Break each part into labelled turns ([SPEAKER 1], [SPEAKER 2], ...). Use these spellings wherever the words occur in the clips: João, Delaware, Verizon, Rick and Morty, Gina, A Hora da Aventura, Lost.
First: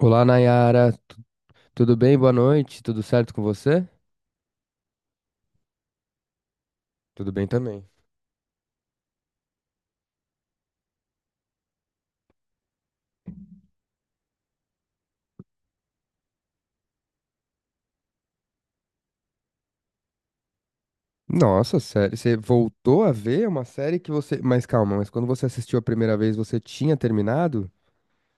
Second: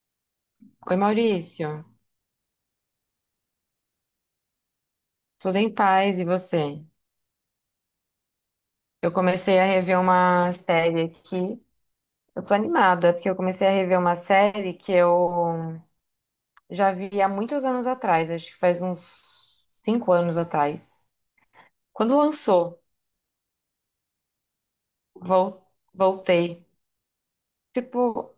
[SPEAKER 1] Olá, Nayara.
[SPEAKER 2] Oi, Maurício.
[SPEAKER 1] Tudo bem? Boa noite. Tudo certo com você?
[SPEAKER 2] Tudo em paz e você?
[SPEAKER 1] Tudo bem também.
[SPEAKER 2] Eu comecei a rever uma série aqui. Eu tô animada, porque eu comecei a rever uma série que eu já vi há muitos anos atrás, acho que faz uns cinco anos atrás.
[SPEAKER 1] Nossa, sério,
[SPEAKER 2] Quando
[SPEAKER 1] você
[SPEAKER 2] lançou,
[SPEAKER 1] voltou a ver uma série que você. Mas calma, mas quando você
[SPEAKER 2] vol-
[SPEAKER 1] assistiu a primeira vez, você
[SPEAKER 2] voltei.
[SPEAKER 1] tinha terminado?
[SPEAKER 2] Tipo,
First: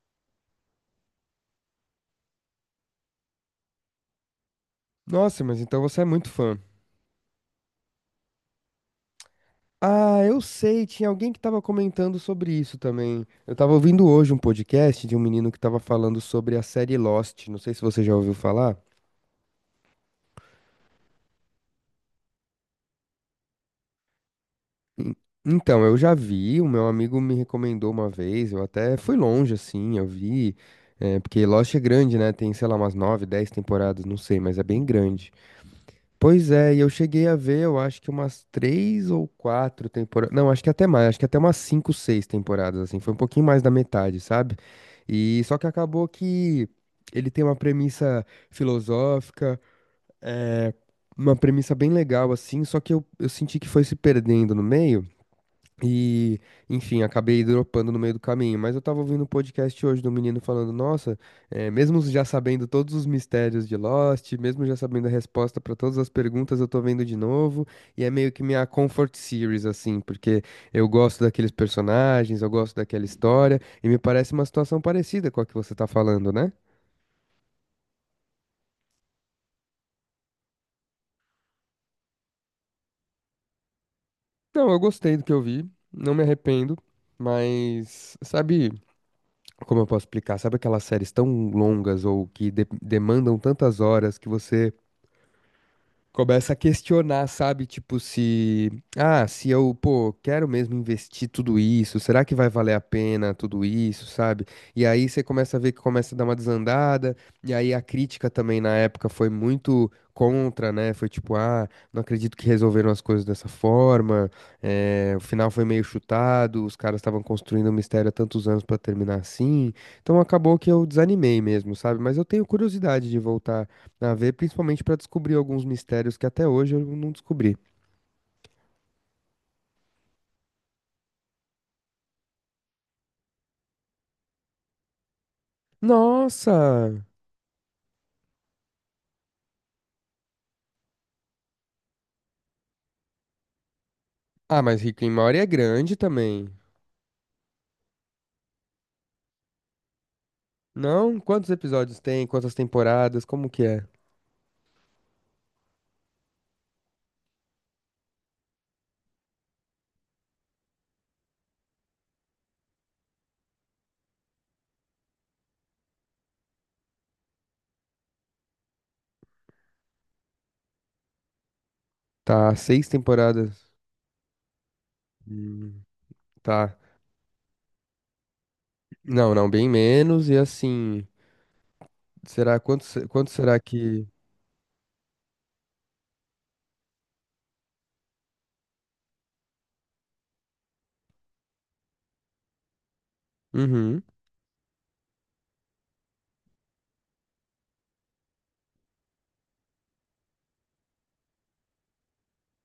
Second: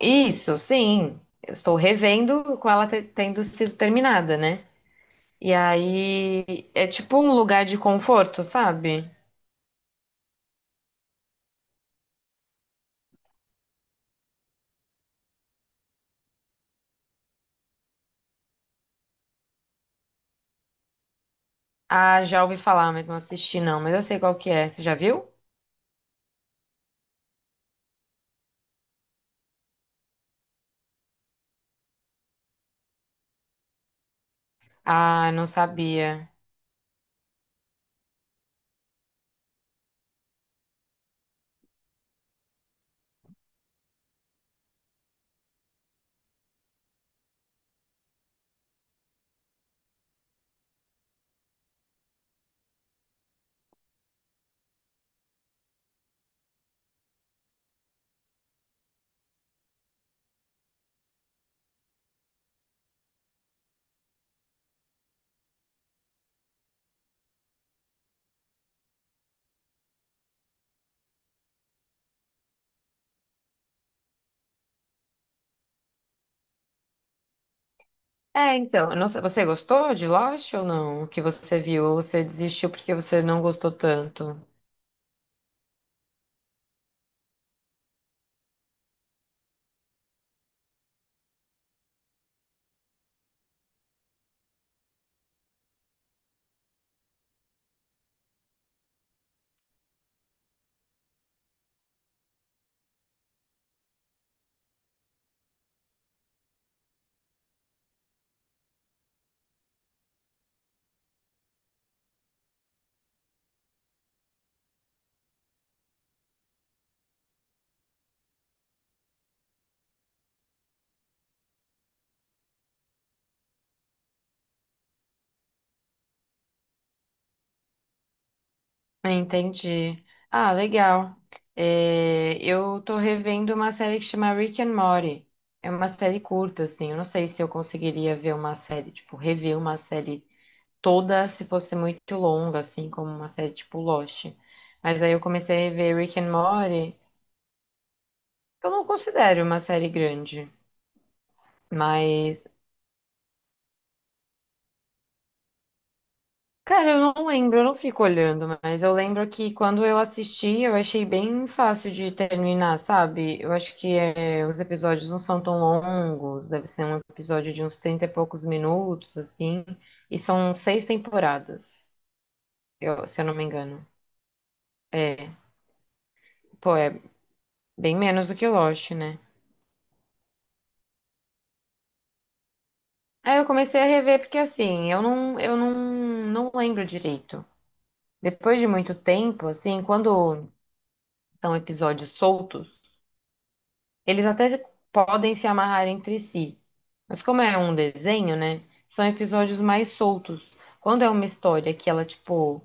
[SPEAKER 2] isso, sim. Eu estou revendo com ela tendo sido terminada, né?
[SPEAKER 1] Nossa,
[SPEAKER 2] E
[SPEAKER 1] mas então você é muito fã.
[SPEAKER 2] aí é tipo um lugar de conforto, sabe?
[SPEAKER 1] Ah, eu sei, tinha alguém que tava comentando sobre isso também. Eu tava ouvindo hoje um podcast de um menino que tava falando sobre a série Lost. Não sei se você já ouviu falar.
[SPEAKER 2] Ah, já ouvi falar, mas não assisti não, mas eu sei qual que é. Você já
[SPEAKER 1] En-
[SPEAKER 2] viu?
[SPEAKER 1] Então, eu já vi, o meu amigo me recomendou uma vez, eu até fui longe, assim, eu vi, porque Lost é grande, né? Tem, sei lá, umas nove, dez temporadas, não sei, mas é bem grande.
[SPEAKER 2] Ah, não sabia.
[SPEAKER 1] Pois é, e eu cheguei a ver, eu acho que umas três ou quatro temporadas, não, acho que até mais, acho que até umas cinco, seis temporadas, assim, foi um pouquinho mais da metade, sabe? E só que acabou que ele tem uma premissa filosófica, é, uma premissa bem legal, assim, só que eu senti que foi se perdendo no meio, e, enfim, acabei dropando no meio do caminho. Mas eu tava ouvindo um podcast hoje do menino falando: Nossa, mesmo já sabendo todos os mistérios de Lost, mesmo já sabendo a resposta pra todas as perguntas, eu tô vendo de novo. E é meio que minha comfort series, assim, porque eu gosto daqueles personagens, eu gosto daquela história. E me parece uma situação parecida com a que você tá falando, né?
[SPEAKER 2] É, então, eu não sei, você gostou de Lost ou não? O que você viu? Ou você desistiu porque você não gostou tanto?
[SPEAKER 1] Não, eu gostei do que eu vi, não me arrependo. Mas, sabe. Como eu posso explicar? Sabe aquelas séries tão longas ou que demandam tantas horas que você começa a questionar, sabe? Tipo, se, ah, se eu, pô, quero mesmo investir tudo isso, será que vai valer a pena tudo isso, sabe? E aí você começa a ver que começa a dar uma desandada, e aí a crítica também na época foi muito contra, né? Foi tipo, ah, não acredito que resolveram as coisas dessa forma, o final foi meio chutado, os caras estavam construindo o mistério há tantos anos pra terminar assim, então acabou que eu desanimei mesmo, sabe? Mas eu tenho curiosidade de voltar a ver, principalmente pra descobrir alguns mistérios que até hoje eu não descobri.
[SPEAKER 2] Ah, entendi. Ah, legal. É, eu tô revendo uma série que chama Rick and Morty. É uma série curta, assim. Eu
[SPEAKER 1] Nossa!
[SPEAKER 2] não sei se eu conseguiria ver uma série, tipo, rever uma série toda se fosse muito longa, assim, como uma série tipo Lost.
[SPEAKER 1] Ah, mas Rick
[SPEAKER 2] Mas
[SPEAKER 1] and
[SPEAKER 2] aí eu
[SPEAKER 1] Morty é
[SPEAKER 2] comecei a
[SPEAKER 1] grande
[SPEAKER 2] rever Rick and
[SPEAKER 1] também.
[SPEAKER 2] Morty, que eu não considero uma série grande,
[SPEAKER 1] Não? Quantos episódios tem?
[SPEAKER 2] mas
[SPEAKER 1] Quantas temporadas? Como que é?
[SPEAKER 2] cara, eu não lembro, eu não fico olhando, mas eu lembro que quando eu assisti, eu achei bem fácil de terminar, sabe? Eu acho que é, os episódios não são tão longos, deve ser um episódio de uns 30 e poucos minutos, assim, e são seis temporadas,
[SPEAKER 1] Tá, seis
[SPEAKER 2] se eu não me
[SPEAKER 1] temporadas.
[SPEAKER 2] engano. É,
[SPEAKER 1] Hum,
[SPEAKER 2] pô,
[SPEAKER 1] tá.
[SPEAKER 2] é bem menos do que Lost, né?
[SPEAKER 1] Não, não, bem menos. E assim, será quanto, quanto
[SPEAKER 2] Aí eu
[SPEAKER 1] será
[SPEAKER 2] comecei a
[SPEAKER 1] que.
[SPEAKER 2] rever porque, assim, eu não, não lembro direito. Depois de muito tempo, assim, quando são episódios soltos,
[SPEAKER 1] Uhum.
[SPEAKER 2] eles até podem se amarrar entre si, mas como é um desenho, né? São episódios mais soltos. Quando é uma história que ela, tipo,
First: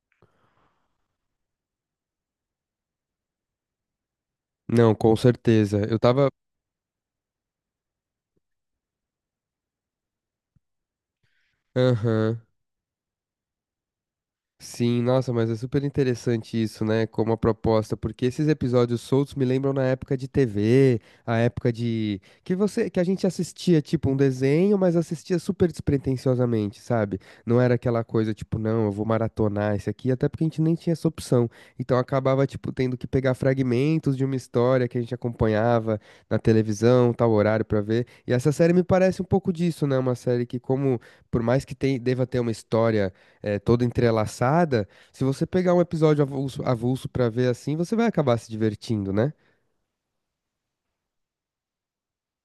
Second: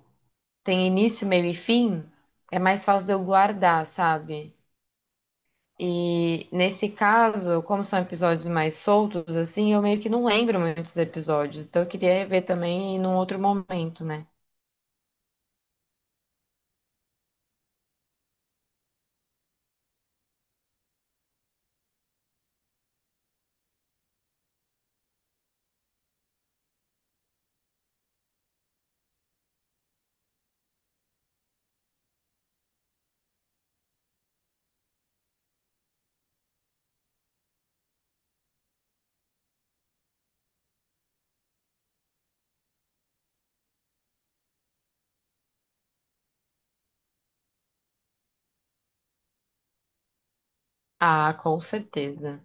[SPEAKER 2] tem início, meio e fim, é mais fácil de eu guardar, sabe?
[SPEAKER 1] Não, com certeza. Eu tava.
[SPEAKER 2] E nesse caso, como são episódios mais soltos, assim, eu meio que não lembro muitos episódios. Então eu queria
[SPEAKER 1] Aham.
[SPEAKER 2] rever também num outro momento, né?
[SPEAKER 1] Sim, nossa, mas é super interessante isso, né? Como a proposta, porque esses episódios soltos me lembram na época de TV, a época de que você, que a gente assistia tipo um desenho, mas assistia super despretensiosamente, sabe? Não era aquela coisa tipo, não, eu vou maratonar esse aqui, até porque a gente nem tinha essa opção. Então acabava tipo tendo que pegar fragmentos de uma história que a gente acompanhava na televisão, tal horário pra ver. E essa série me parece um pouco disso, né? Uma série que como por mais que deva ter uma história toda entrelaçada, se você pegar um episódio avulso, avulso para ver assim, você vai acabar se divertindo, né?
[SPEAKER 2] Ah, com certeza.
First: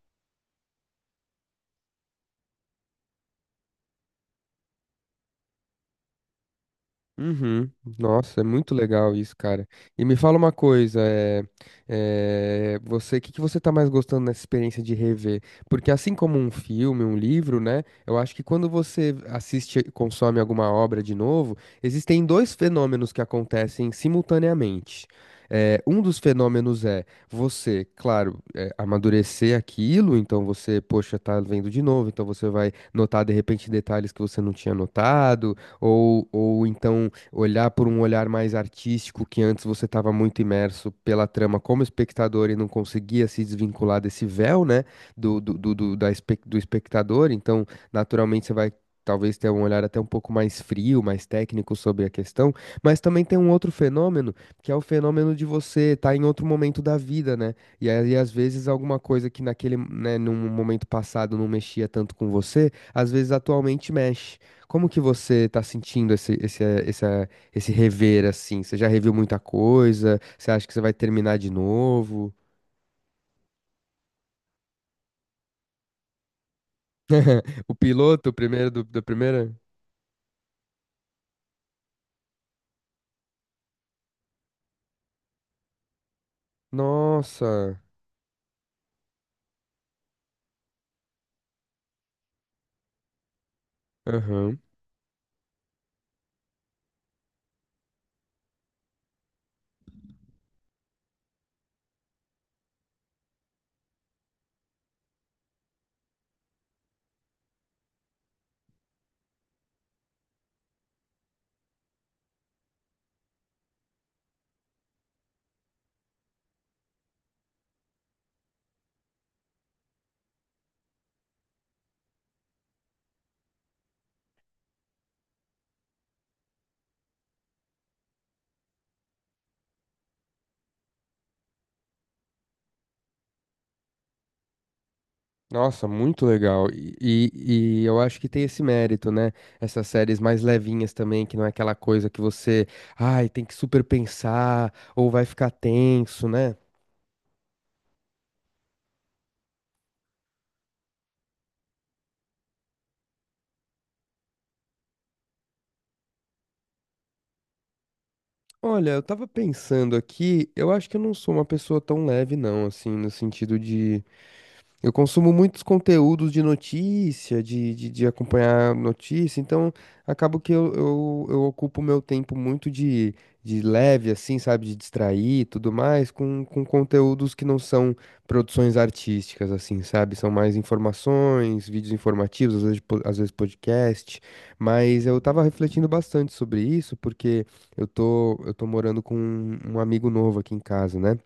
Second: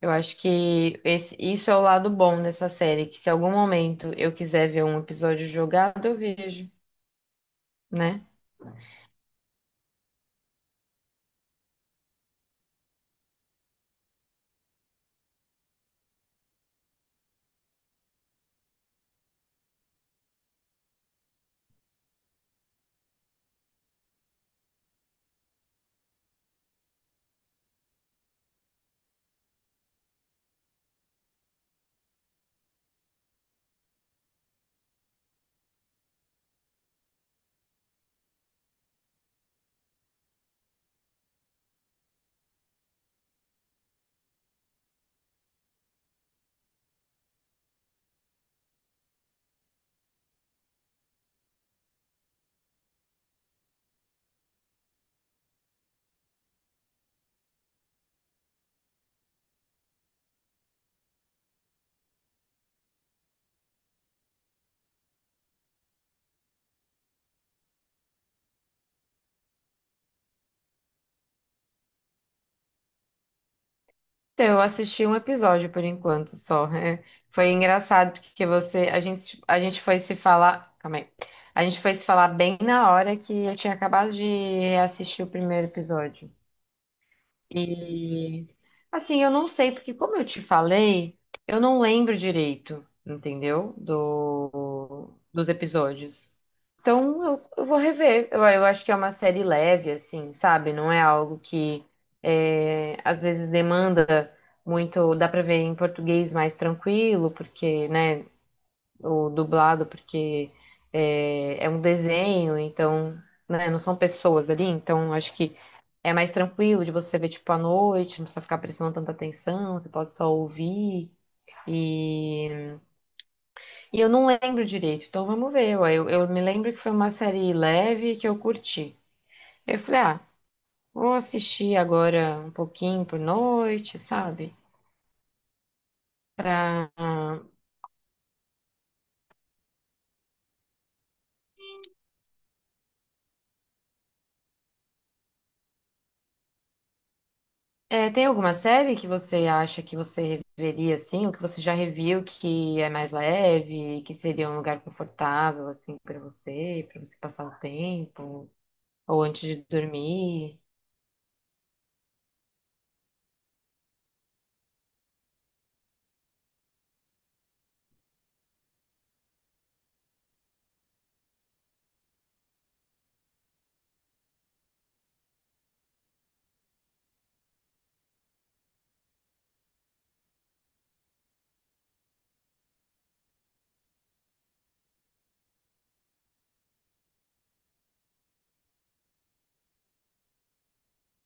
[SPEAKER 2] Eu acho que isso é o lado bom dessa série, que se algum momento eu quiser ver um episódio jogado, eu vejo,
[SPEAKER 1] Uhum.
[SPEAKER 2] né?
[SPEAKER 1] Nossa, é muito legal isso, cara. E me fala uma coisa, você, o que que você tá mais gostando nessa experiência de rever? Porque assim como um filme, um livro, né? Eu acho que quando você assiste, consome alguma obra de novo, existem dois fenômenos que acontecem simultaneamente. É, um dos fenômenos é você, claro, amadurecer aquilo, então você, poxa, tá vendo de novo, então você vai notar de repente detalhes que você não tinha notado, ou então olhar por um olhar mais artístico, que antes você estava muito imerso pela trama como espectador e não conseguia se desvincular desse véu, né, do espectador. Então, naturalmente, você vai. Talvez ter um olhar até um pouco mais frio, mais técnico sobre a questão, mas também tem um outro fenômeno, que é o fenômeno de você estar em outro momento da vida, né? E aí, às vezes, alguma coisa que naquele, né, num momento passado não mexia tanto com você, às vezes atualmente mexe. Como que você tá sentindo esse rever, assim? Você já reviu muita coisa? Você acha que você vai terminar de novo?
[SPEAKER 2] Então, eu assisti um episódio por enquanto só. É, foi
[SPEAKER 1] O
[SPEAKER 2] engraçado
[SPEAKER 1] piloto, o
[SPEAKER 2] porque
[SPEAKER 1] primeiro do,
[SPEAKER 2] você, a
[SPEAKER 1] da
[SPEAKER 2] gente,
[SPEAKER 1] primeira?
[SPEAKER 2] a gente foi se falar, calma aí. A gente foi se falar bem na hora que eu tinha acabado de assistir o primeiro episódio.
[SPEAKER 1] Nossa!
[SPEAKER 2] E assim, eu não sei, porque como eu te falei, eu não lembro direito, entendeu?
[SPEAKER 1] Aham.
[SPEAKER 2] Dos episódios. Então eu vou rever. Eu acho que é uma série leve, assim, sabe? Não é algo que é, às vezes demanda muito. Dá pra ver em português mais tranquilo, porque, né? O dublado, porque é um desenho, então, né? Não são pessoas ali, então acho que é mais tranquilo de você ver tipo à noite, não precisa ficar prestando tanta atenção, você pode só ouvir. E, eu não lembro direito, então vamos ver, ué. Eu me lembro que foi uma série leve que eu curti. Eu falei, ah, vou assistir agora um pouquinho por noite, sabe?
[SPEAKER 1] Nossa, muito legal.
[SPEAKER 2] Pra...
[SPEAKER 1] E eu acho que tem esse mérito, né? Essas séries mais levinhas também, que não é aquela coisa que você, ai, tem que super pensar, ou vai ficar tenso, né?
[SPEAKER 2] É, tem alguma série que você acha que você reveria assim, ou que você já reviu que é mais leve, que seria um lugar confortável assim para você passar o tempo?
[SPEAKER 1] Olha, eu
[SPEAKER 2] Ou
[SPEAKER 1] tava
[SPEAKER 2] antes de
[SPEAKER 1] pensando aqui,
[SPEAKER 2] dormir.
[SPEAKER 1] eu acho que eu não sou uma pessoa tão leve, não, assim, no sentido de. Eu consumo muitos conteúdos de notícia, de acompanhar notícia, então acabo que eu ocupo meu tempo muito de leve, assim, sabe, de distrair e tudo mais, com conteúdos que não são produções artísticas, assim, sabe? São mais informações, vídeos informativos, às vezes, às vezes podcast, mas eu tava refletindo bastante sobre isso, porque eu tô morando com um amigo novo aqui em casa, né?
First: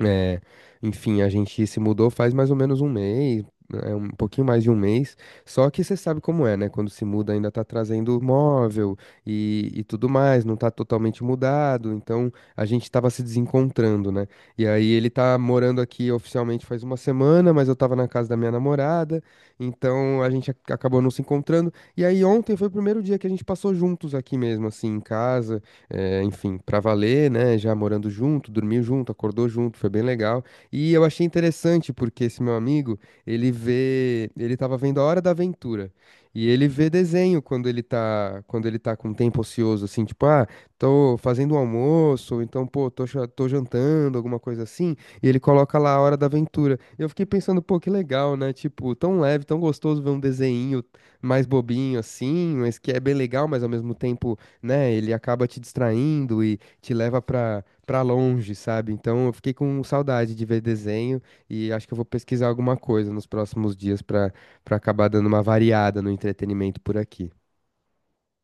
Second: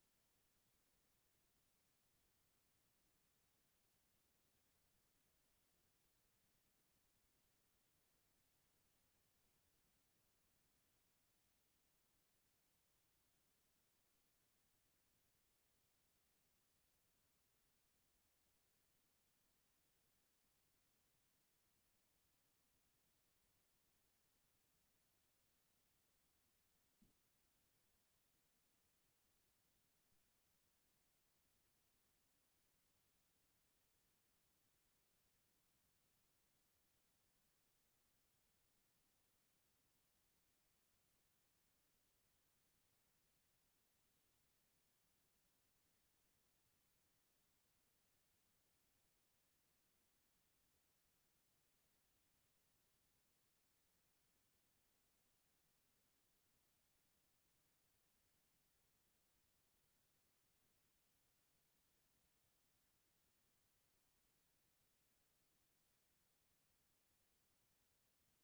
[SPEAKER 1] É, enfim, a gente se mudou faz mais ou menos um mês, é, um pouquinho mais de um mês. Só que você sabe como é, né? Quando se muda, ainda tá trazendo móvel e tudo mais, não tá totalmente mudado. Então a gente tava se desencontrando, né? E aí ele tá morando aqui oficialmente faz uma semana, mas eu tava na casa da minha namorada, então a gente acabou não se encontrando. E aí ontem foi o primeiro dia que a gente passou juntos aqui mesmo, assim, em casa, enfim, pra valer, né? Já morando junto, dormiu junto, acordou junto, foi bem legal. E eu achei interessante porque esse meu amigo, ele tava vendo A Hora da Aventura. E ele vê desenho quando quando ele tá com um tempo ocioso, assim, tipo, ah, tô fazendo um almoço, ou então, pô, tô jantando, alguma coisa assim, e ele coloca lá A Hora da Aventura. E eu fiquei pensando, pô, que legal, né? Tipo, tão leve, tão gostoso ver um desenho mais bobinho assim, mas que é bem legal, mas ao mesmo tempo né? Ele acaba te distraindo e te leva pra, pra longe, sabe? Então eu fiquei com saudade de ver desenho e acho que eu vou pesquisar alguma coisa nos próximos dias pra, pra acabar dando uma variada no entretenimento por aqui.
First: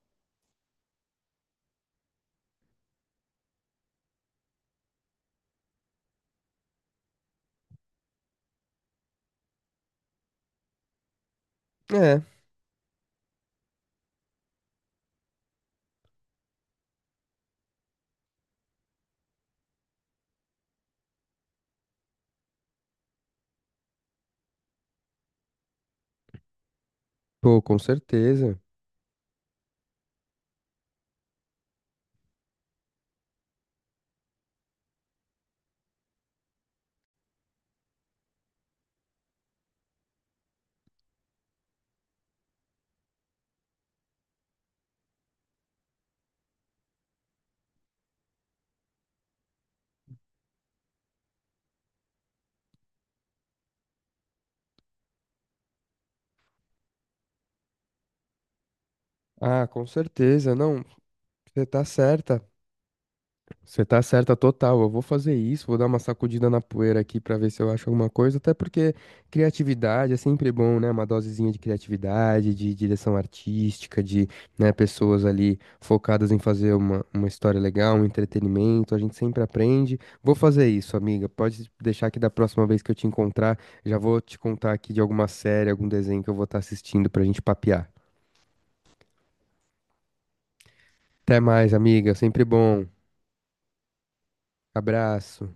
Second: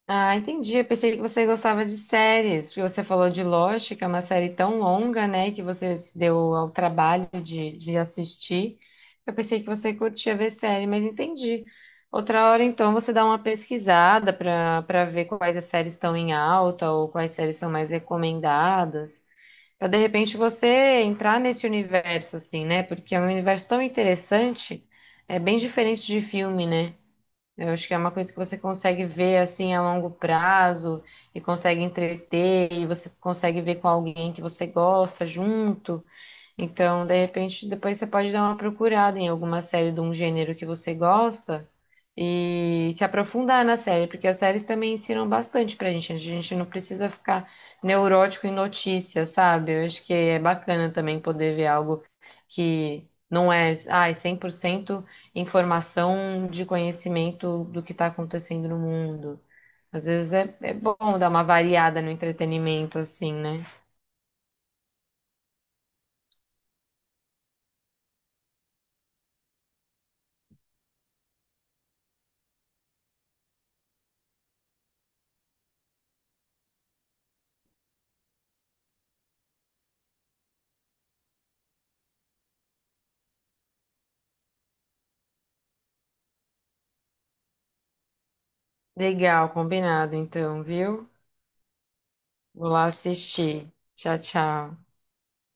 [SPEAKER 2] Ah, entendi. Eu pensei que você gostava de séries, porque você falou de Lost, que é uma série tão longa, né, que você se deu ao trabalho de assistir. Eu pensei que você curtia ver série, mas entendi.
[SPEAKER 1] É,
[SPEAKER 2] Outra hora, então, você dá uma pesquisada para ver quais as séries estão em alta ou quais séries são mais recomendadas. Para de repente você entrar nesse universo, assim, né? Porque é um universo tão interessante, é bem diferente de filme, né?
[SPEAKER 1] pô,
[SPEAKER 2] Eu
[SPEAKER 1] com
[SPEAKER 2] acho que é uma coisa que
[SPEAKER 1] certeza.
[SPEAKER 2] você consegue ver assim a longo prazo e consegue entreter e você consegue ver com alguém que você gosta junto. Então, de repente, depois você pode dar uma procurada em alguma série de um gênero que você gosta e se aprofundar na série, porque as séries também ensinam bastante pra gente, né? A gente não precisa ficar neurótico em notícias, sabe? Eu acho que é bacana também poder ver algo que não é, ai, 100% informação de conhecimento do que está acontecendo no mundo.
[SPEAKER 1] Ah, com
[SPEAKER 2] Às vezes
[SPEAKER 1] certeza.
[SPEAKER 2] é
[SPEAKER 1] Não,
[SPEAKER 2] bom dar uma
[SPEAKER 1] você tá
[SPEAKER 2] variada no
[SPEAKER 1] certa.
[SPEAKER 2] entretenimento, assim, né?
[SPEAKER 1] Você tá certa total. Eu vou fazer isso, vou dar uma sacudida na poeira aqui pra ver se eu acho alguma coisa, até porque criatividade é sempre bom, né? Uma dosezinha de criatividade, de direção artística, de, né, pessoas ali focadas em fazer uma história legal, um entretenimento. A gente sempre aprende. Vou fazer isso, amiga. Pode deixar que da próxima vez que eu te encontrar, já vou te contar aqui de alguma série, algum desenho que eu vou estar assistindo pra gente papear.
[SPEAKER 2] Legal, combinado, então, viu?
[SPEAKER 1] Até mais, amiga. Sempre
[SPEAKER 2] Vou
[SPEAKER 1] bom.
[SPEAKER 2] lá assistir. Tchau, tchau.
[SPEAKER 1] Abraço.